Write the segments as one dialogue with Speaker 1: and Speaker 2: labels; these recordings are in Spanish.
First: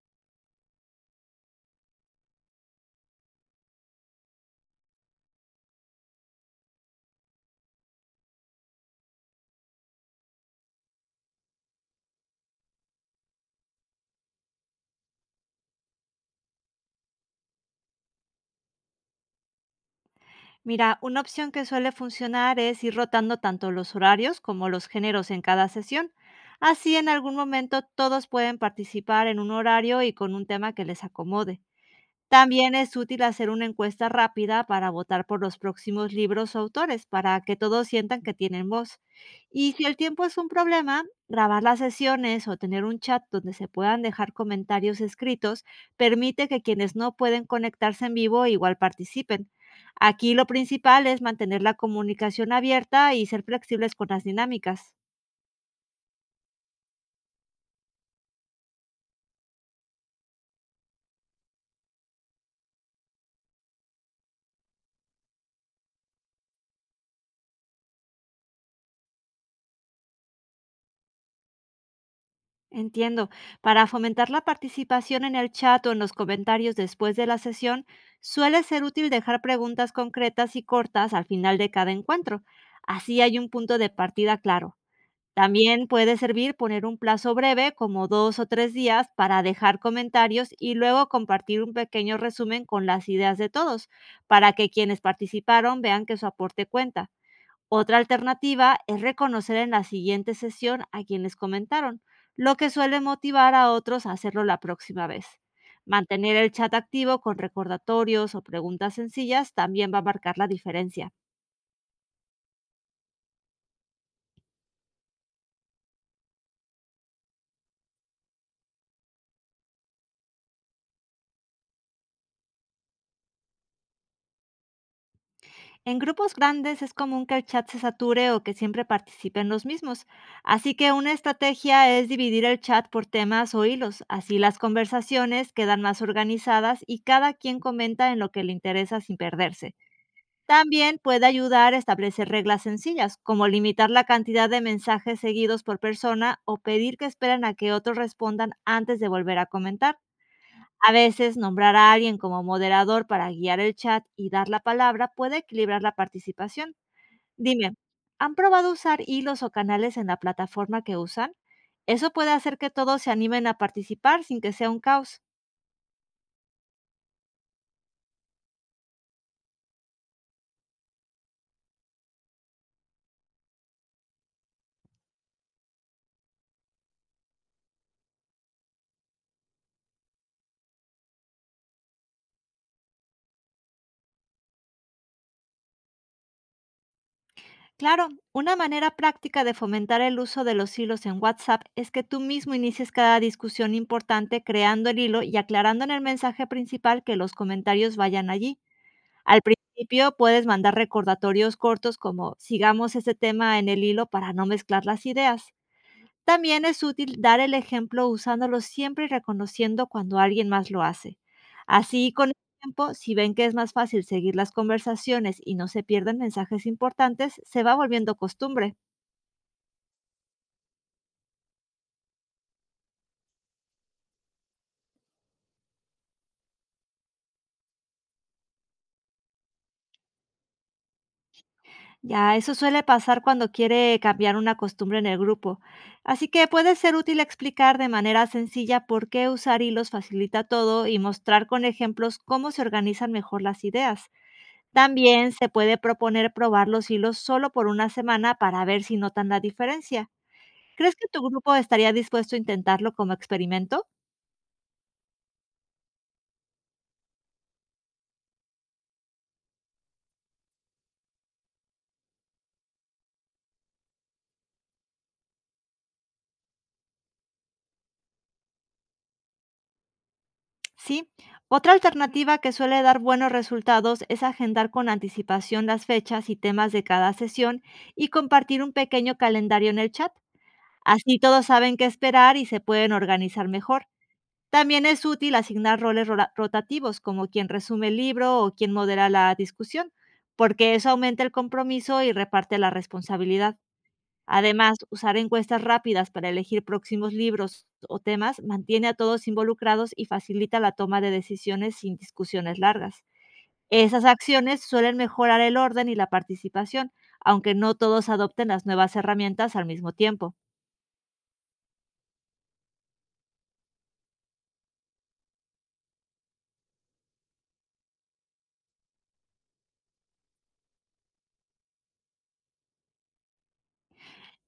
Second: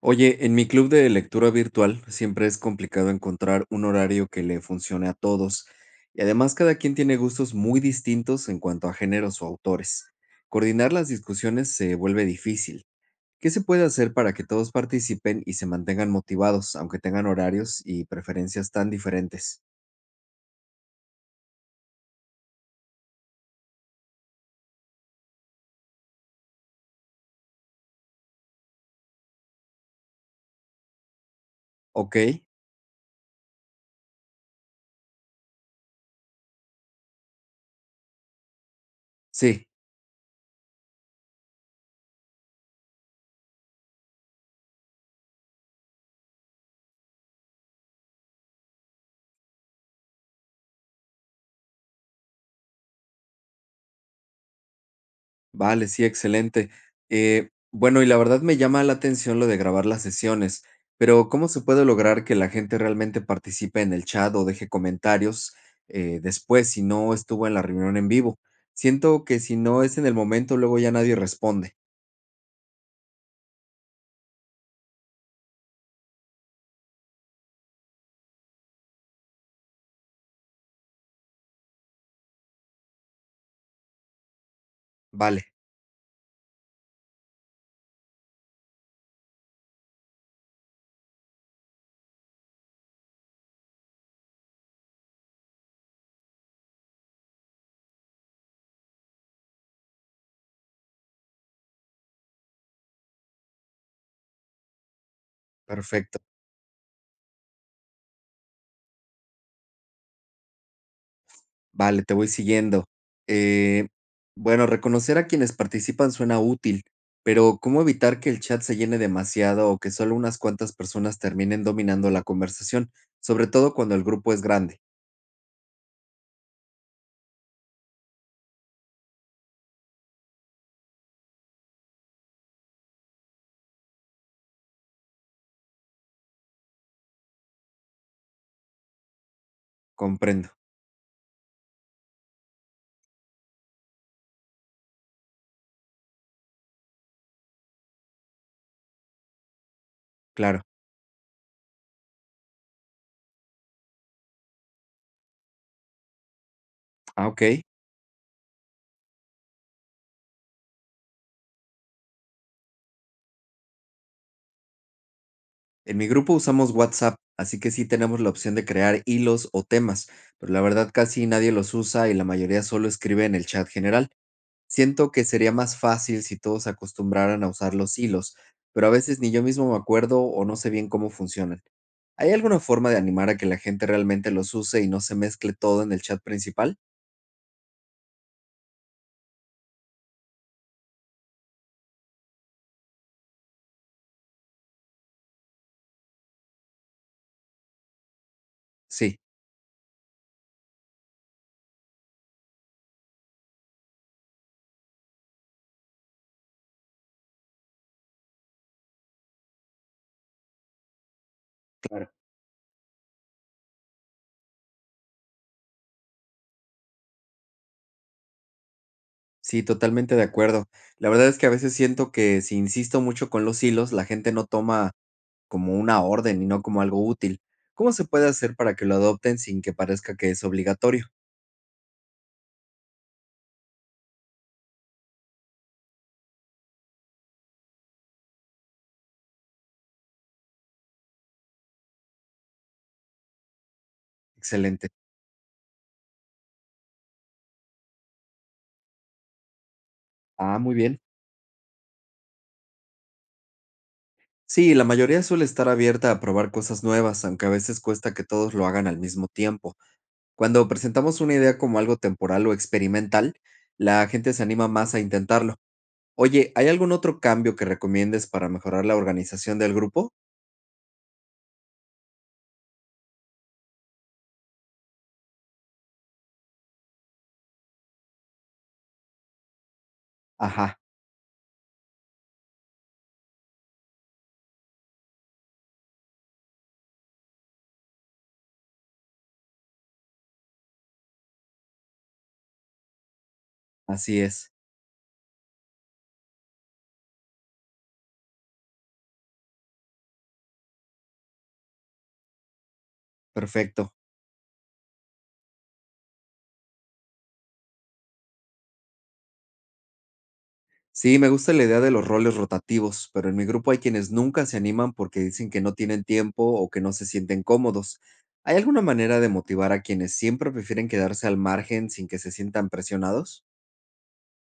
Speaker 1: Oye, en mi club de lectura virtual siempre es complicado encontrar un horario que le funcione a todos, y además cada quien tiene gustos muy distintos en cuanto a géneros o autores. Coordinar las discusiones se vuelve difícil. ¿Qué se puede hacer para que todos participen y se mantengan motivados, aunque tengan horarios y preferencias tan diferentes?
Speaker 2: Mira, una opción que suele funcionar es ir rotando tanto los horarios como los géneros en cada sesión. Así en algún momento todos pueden participar en un horario y con un tema que les acomode.
Speaker 1: Ok,
Speaker 2: También es útil hacer una encuesta rápida para votar por los próximos libros o autores, para que todos sientan que tienen voz.
Speaker 1: sí.
Speaker 2: Y si el tiempo es un problema, grabar las sesiones o tener un chat donde se puedan dejar comentarios escritos permite que quienes no pueden conectarse en vivo igual participen. Aquí lo principal es mantener la comunicación abierta y ser flexibles con las dinámicas.
Speaker 1: Vale, sí, excelente. Bueno, y la verdad me llama la atención lo de grabar las sesiones, pero ¿cómo se puede lograr que la gente realmente participe en el chat o deje comentarios después si no estuvo en la reunión en vivo? Siento que si no es en el momento, luego ya nadie responde.
Speaker 2: Entiendo. Para fomentar la participación en el chat o en los comentarios después de la sesión, suele ser útil dejar preguntas concretas y cortas al final de cada encuentro. Así hay un punto de partida claro.
Speaker 1: Vale,
Speaker 2: También puede servir poner un plazo breve, como dos o tres días, para dejar comentarios y luego compartir un pequeño resumen con las ideas de todos, para que quienes participaron vean que su aporte cuenta. Otra alternativa es reconocer en la siguiente sesión a quienes comentaron, lo que suele motivar a otros a hacerlo la próxima vez.
Speaker 1: perfecto.
Speaker 2: Mantener el chat activo con recordatorios o preguntas sencillas también va a marcar la diferencia.
Speaker 1: Vale, te voy siguiendo. Eh, bueno, reconocer a quienes participan suena útil, pero ¿cómo evitar que el chat se llene demasiado o que solo unas cuantas personas terminen dominando la conversación? Sobre todo cuando el grupo es grande.
Speaker 2: En grupos grandes es común que el chat se sature o que siempre participen los mismos, así que una estrategia es dividir el chat por temas o hilos; así las conversaciones quedan más organizadas y cada quien comenta en lo que le interesa sin perderse.
Speaker 1: Comprendo,
Speaker 2: También puede ayudar a establecer reglas sencillas, como limitar la cantidad de mensajes seguidos por persona o pedir que esperen a que otros respondan antes de volver a comentar.
Speaker 1: claro.
Speaker 2: A veces, nombrar a alguien como moderador para guiar el chat y dar la palabra puede equilibrar la participación.
Speaker 1: Ah, ok.
Speaker 2: Dime, ¿han probado usar hilos o canales en la plataforma que usan? Eso puede hacer que todos se animen a participar sin que sea un caos.
Speaker 1: En mi grupo usamos WhatsApp, así que sí tenemos la opción de crear hilos o temas, pero la verdad casi nadie los usa y la mayoría solo escribe en el chat general. Siento que sería más fácil si todos se acostumbraran a usar los hilos, pero a veces ni yo mismo me acuerdo o no sé bien cómo funcionan. ¿Hay alguna forma de animar a que la gente realmente los use y no se mezcle todo en el chat principal?
Speaker 2: Claro, una manera práctica de fomentar el uso de los hilos en WhatsApp es que tú mismo inicies cada discusión importante, creando el hilo y aclarando en el mensaje principal que los comentarios vayan allí.
Speaker 1: Sí,
Speaker 2: Al principio puedes mandar recordatorios cortos como "sigamos este tema en el hilo para no mezclar las ideas". También es útil dar el ejemplo usándolo siempre y reconociendo cuando alguien más lo hace.
Speaker 1: claro.
Speaker 2: Así, con el tiempo, si ven que es más fácil seguir las conversaciones y no se pierden mensajes importantes, se va volviendo costumbre.
Speaker 1: Sí, totalmente de acuerdo. La verdad es que a veces siento que si insisto mucho con los hilos, la gente no toma como una orden y no como algo útil. ¿Cómo se puede hacer para que lo adopten sin que parezca que es obligatorio?
Speaker 2: Ya, eso suele pasar cuando quiere cambiar una costumbre en el grupo. Así que puede ser útil explicar de manera sencilla por qué usar hilos facilita todo y mostrar con ejemplos cómo se organizan mejor las ideas.
Speaker 1: Excelente.
Speaker 2: También se puede proponer probar los hilos solo por una semana para ver si notan la diferencia.
Speaker 1: Ah, muy
Speaker 2: ¿Crees
Speaker 1: bien.
Speaker 2: que tu grupo estaría dispuesto a intentarlo como experimento?
Speaker 1: Sí, la mayoría suele estar abierta a probar cosas nuevas, aunque a veces cuesta que todos lo hagan al mismo tiempo. Cuando presentamos una idea como algo temporal o experimental, la gente se anima más a intentarlo. Oye, ¿hay algún otro cambio que recomiendes para mejorar la organización del grupo?
Speaker 2: Sí. Otra alternativa que suele dar buenos resultados es agendar con anticipación las fechas y temas de cada sesión y compartir un pequeño calendario en el chat.
Speaker 1: Ajá,
Speaker 2: Así todos saben qué esperar y se pueden organizar mejor. También es útil asignar roles rotativos, como quien resume el libro o quien modera la discusión, porque eso aumenta el compromiso y reparte la responsabilidad.
Speaker 1: así es.
Speaker 2: Además, usar encuestas rápidas para elegir próximos libros o temas mantiene a todos involucrados y facilita la toma de decisiones sin discusiones largas.
Speaker 1: Perfecto.
Speaker 2: Esas acciones suelen mejorar el orden y la participación, aunque no todos adopten las nuevas herramientas al mismo tiempo.
Speaker 1: Sí, me gusta la idea de los roles rotativos, pero en mi grupo hay quienes nunca se animan porque dicen que no tienen tiempo o que no se sienten cómodos. ¿Hay alguna manera de motivar a quienes siempre prefieren quedarse al margen sin que se sientan presionados?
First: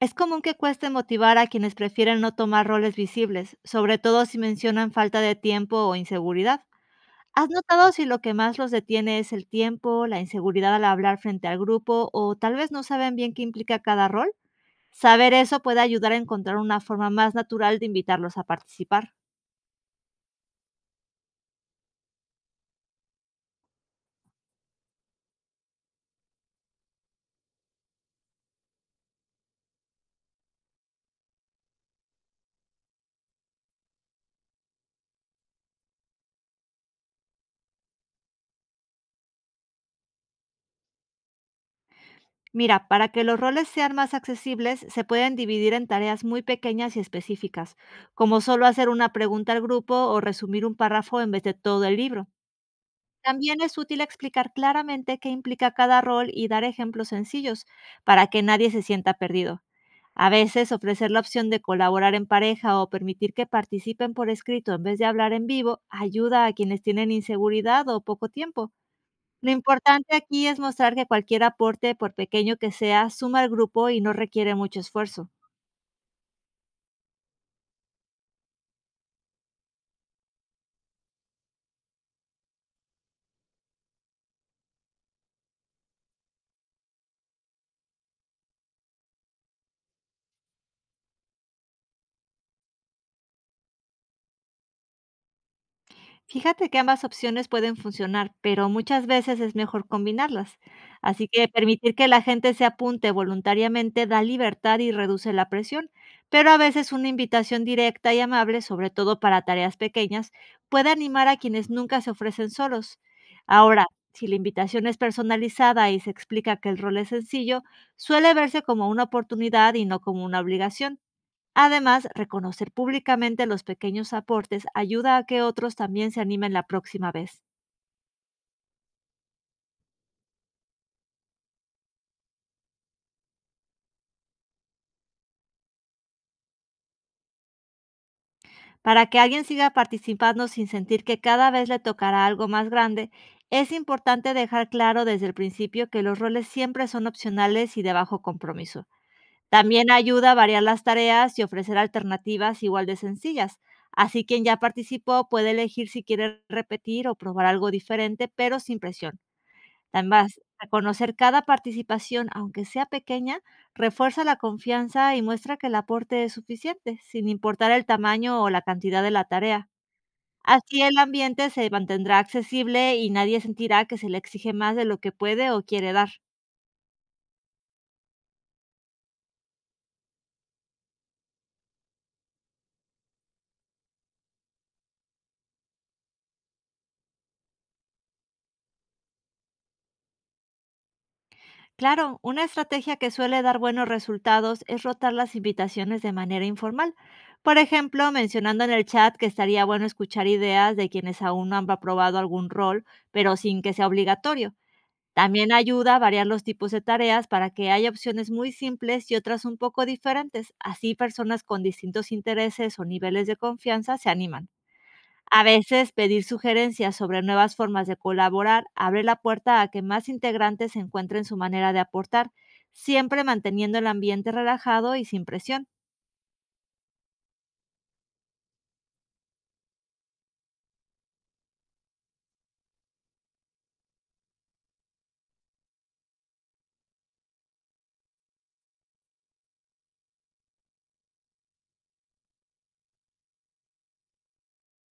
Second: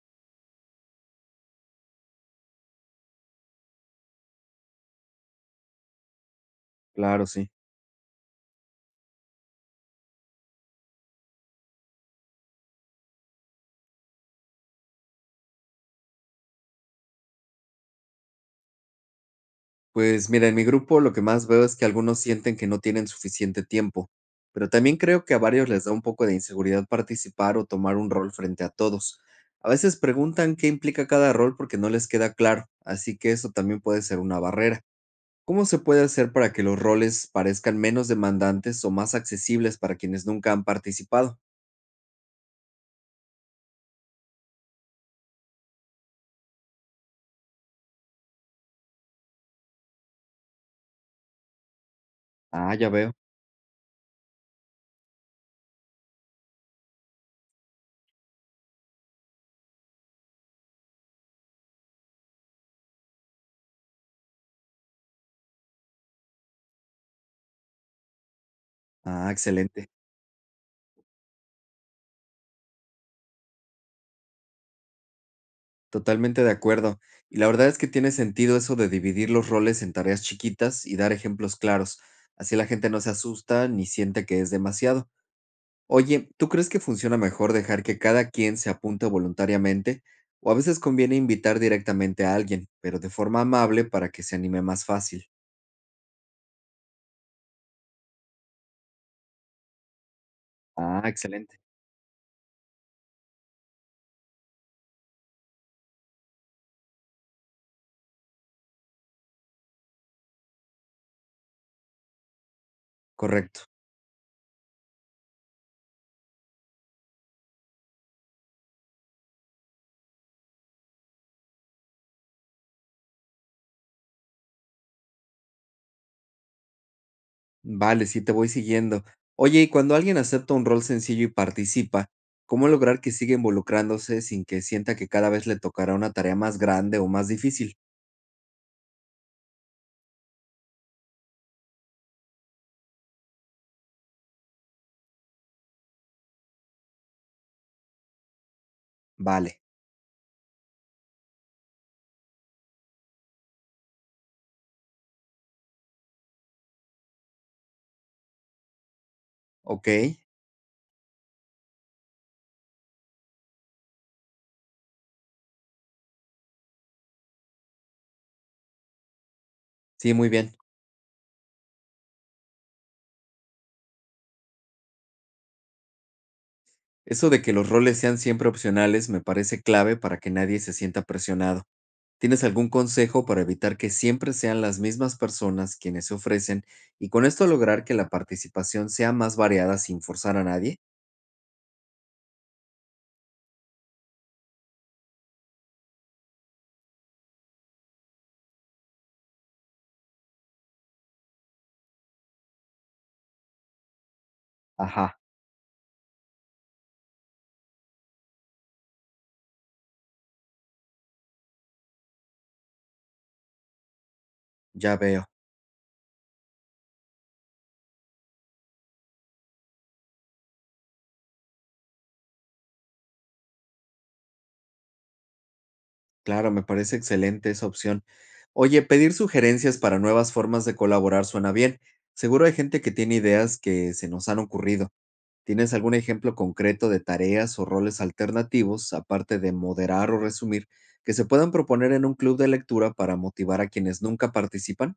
Speaker 2: Es común que cueste motivar a quienes prefieren no tomar roles visibles, sobre todo si mencionan falta de tiempo o inseguridad.
Speaker 1: Claro, sí.
Speaker 2: ¿Has notado si lo que más los detiene es el tiempo, la inseguridad al hablar frente al grupo o tal vez no saben bien qué implica cada rol? Saber eso puede ayudar a encontrar una forma más natural de invitarlos a participar.
Speaker 1: Pues mira, en mi grupo lo que más veo es que algunos sienten que no tienen suficiente tiempo, pero también creo que a varios les da un poco de inseguridad participar o tomar un rol frente a todos. A veces preguntan qué implica cada rol porque no les queda claro, así que eso también puede ser una barrera. ¿Cómo se puede hacer para que los roles parezcan menos demandantes o más accesibles para quienes nunca han participado?
Speaker 2: Mira, para que los roles sean más accesibles, se pueden dividir en tareas muy pequeñas y específicas, como solo hacer una pregunta al grupo o resumir un párrafo en vez de todo el libro.
Speaker 1: Ah, ya veo.
Speaker 2: También es útil explicar claramente qué implica cada rol y dar ejemplos sencillos para que nadie se sienta perdido. A veces ofrecer la opción de colaborar en pareja o permitir que participen por escrito en vez de hablar en vivo ayuda a quienes tienen inseguridad o poco tiempo.
Speaker 1: Ah,
Speaker 2: Lo
Speaker 1: excelente.
Speaker 2: importante aquí es mostrar que cualquier aporte, por pequeño que sea, suma al grupo y no requiere mucho esfuerzo.
Speaker 1: Totalmente de acuerdo. Y la verdad es que tiene sentido eso de dividir los roles en tareas chiquitas y dar ejemplos claros. Así la gente no se asusta ni siente que es demasiado. Oye, ¿tú crees que funciona mejor dejar que cada quien se apunte voluntariamente? O a veces conviene invitar directamente a alguien, pero de forma amable para que se anime más fácil.
Speaker 2: Fíjate que ambas opciones pueden funcionar, pero muchas veces es mejor combinarlas.
Speaker 1: Ah,
Speaker 2: Así que
Speaker 1: excelente.
Speaker 2: permitir que la gente se apunte voluntariamente da libertad y reduce la presión, pero a veces una invitación directa y amable, sobre todo para tareas pequeñas, puede animar a quienes nunca se ofrecen solos.
Speaker 1: Correcto.
Speaker 2: Ahora, si la invitación es personalizada y se explica que el rol es sencillo, suele verse como una oportunidad y no como una obligación. Además, reconocer públicamente los pequeños aportes ayuda a que otros también se animen la próxima vez.
Speaker 1: Vale, sí, te voy siguiendo. Oye, y cuando alguien acepta un rol sencillo y participa, ¿cómo lograr que siga involucrándose sin que sienta que cada vez le tocará una tarea más grande o más difícil?
Speaker 2: Para que alguien siga participando sin sentir que cada vez le tocará algo más grande, es importante dejar claro desde el principio que los roles siempre son opcionales y de bajo compromiso.
Speaker 1: Vale,
Speaker 2: También ayuda a variar las tareas y ofrecer alternativas igual de sencillas. Así quien ya participó puede elegir si quiere repetir o probar algo diferente, pero sin presión.
Speaker 1: ok,
Speaker 2: Además, reconocer cada participación, aunque sea pequeña, refuerza la confianza y muestra que el aporte es suficiente, sin importar el tamaño o la cantidad de la tarea.
Speaker 1: sí, muy bien.
Speaker 2: Así el ambiente se mantendrá accesible y nadie sentirá que se le exige más de lo que puede o quiere dar.
Speaker 1: Eso de que los roles sean siempre opcionales me parece clave para que nadie se sienta presionado. ¿Tienes algún consejo para evitar que siempre sean las mismas personas quienes se ofrecen y con esto lograr que la participación sea más variada sin forzar a nadie?
Speaker 2: Claro, una estrategia que suele dar buenos resultados es rotar las invitaciones de manera informal. Por ejemplo, mencionando en el chat que estaría bueno escuchar ideas de quienes aún no han aprobado algún rol, pero sin que sea obligatorio.
Speaker 1: Ajá,
Speaker 2: También ayuda a variar los tipos de tareas para que haya opciones muy simples y otras un poco diferentes. Así personas con distintos intereses o niveles de confianza se animan.
Speaker 1: ya veo.
Speaker 2: A veces pedir sugerencias sobre nuevas formas de colaborar abre la puerta a que más integrantes encuentren su manera de aportar, siempre manteniendo el ambiente relajado y sin presión.
Speaker 1: Claro, me parece excelente esa opción. Oye, pedir sugerencias para nuevas formas de colaborar suena bien. Seguro hay gente que tiene ideas que se nos han ocurrido. ¿Tienes algún ejemplo concreto de tareas o roles alternativos, aparte de moderar o resumir, que se puedan proponer en un club de lectura para motivar a quienes nunca participan?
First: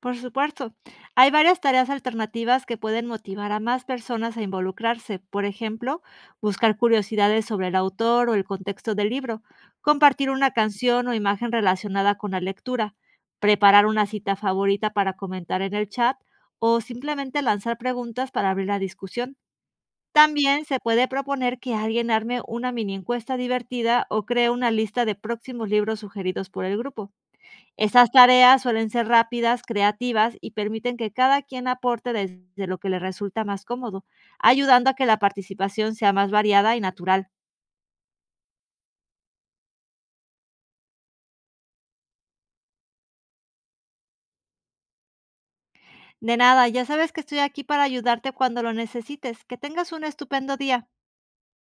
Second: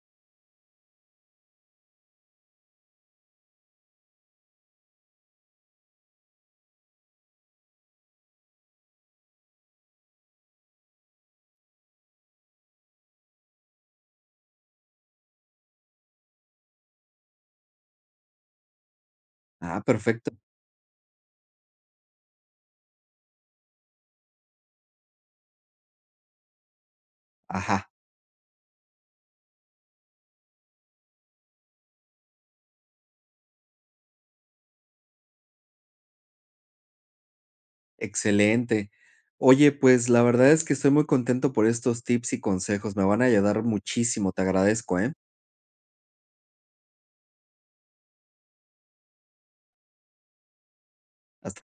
Speaker 2: Por supuesto, hay varias tareas alternativas que pueden motivar a más personas a involucrarse. Por ejemplo, buscar curiosidades sobre el autor o el contexto del libro, compartir una canción o imagen relacionada con la lectura, preparar una cita favorita para comentar en el chat o simplemente lanzar preguntas para abrir la discusión.
Speaker 1: Ah, perfecto.
Speaker 2: También se puede proponer que alguien arme una mini encuesta divertida o cree una lista de próximos libros sugeridos por el grupo.
Speaker 1: Ajá,
Speaker 2: Estas tareas suelen ser rápidas, creativas y permiten que cada quien aporte desde lo que le resulta más cómodo, ayudando a que la participación sea más variada y natural.
Speaker 1: excelente. Oye, pues la verdad es que estoy muy contento por estos tips y consejos. Me van a ayudar muchísimo. Te agradezco, ¿eh?
Speaker 2: De nada, ya sabes que estoy aquí para ayudarte cuando lo necesites. Que tengas un estupendo día.
Speaker 1: Hasta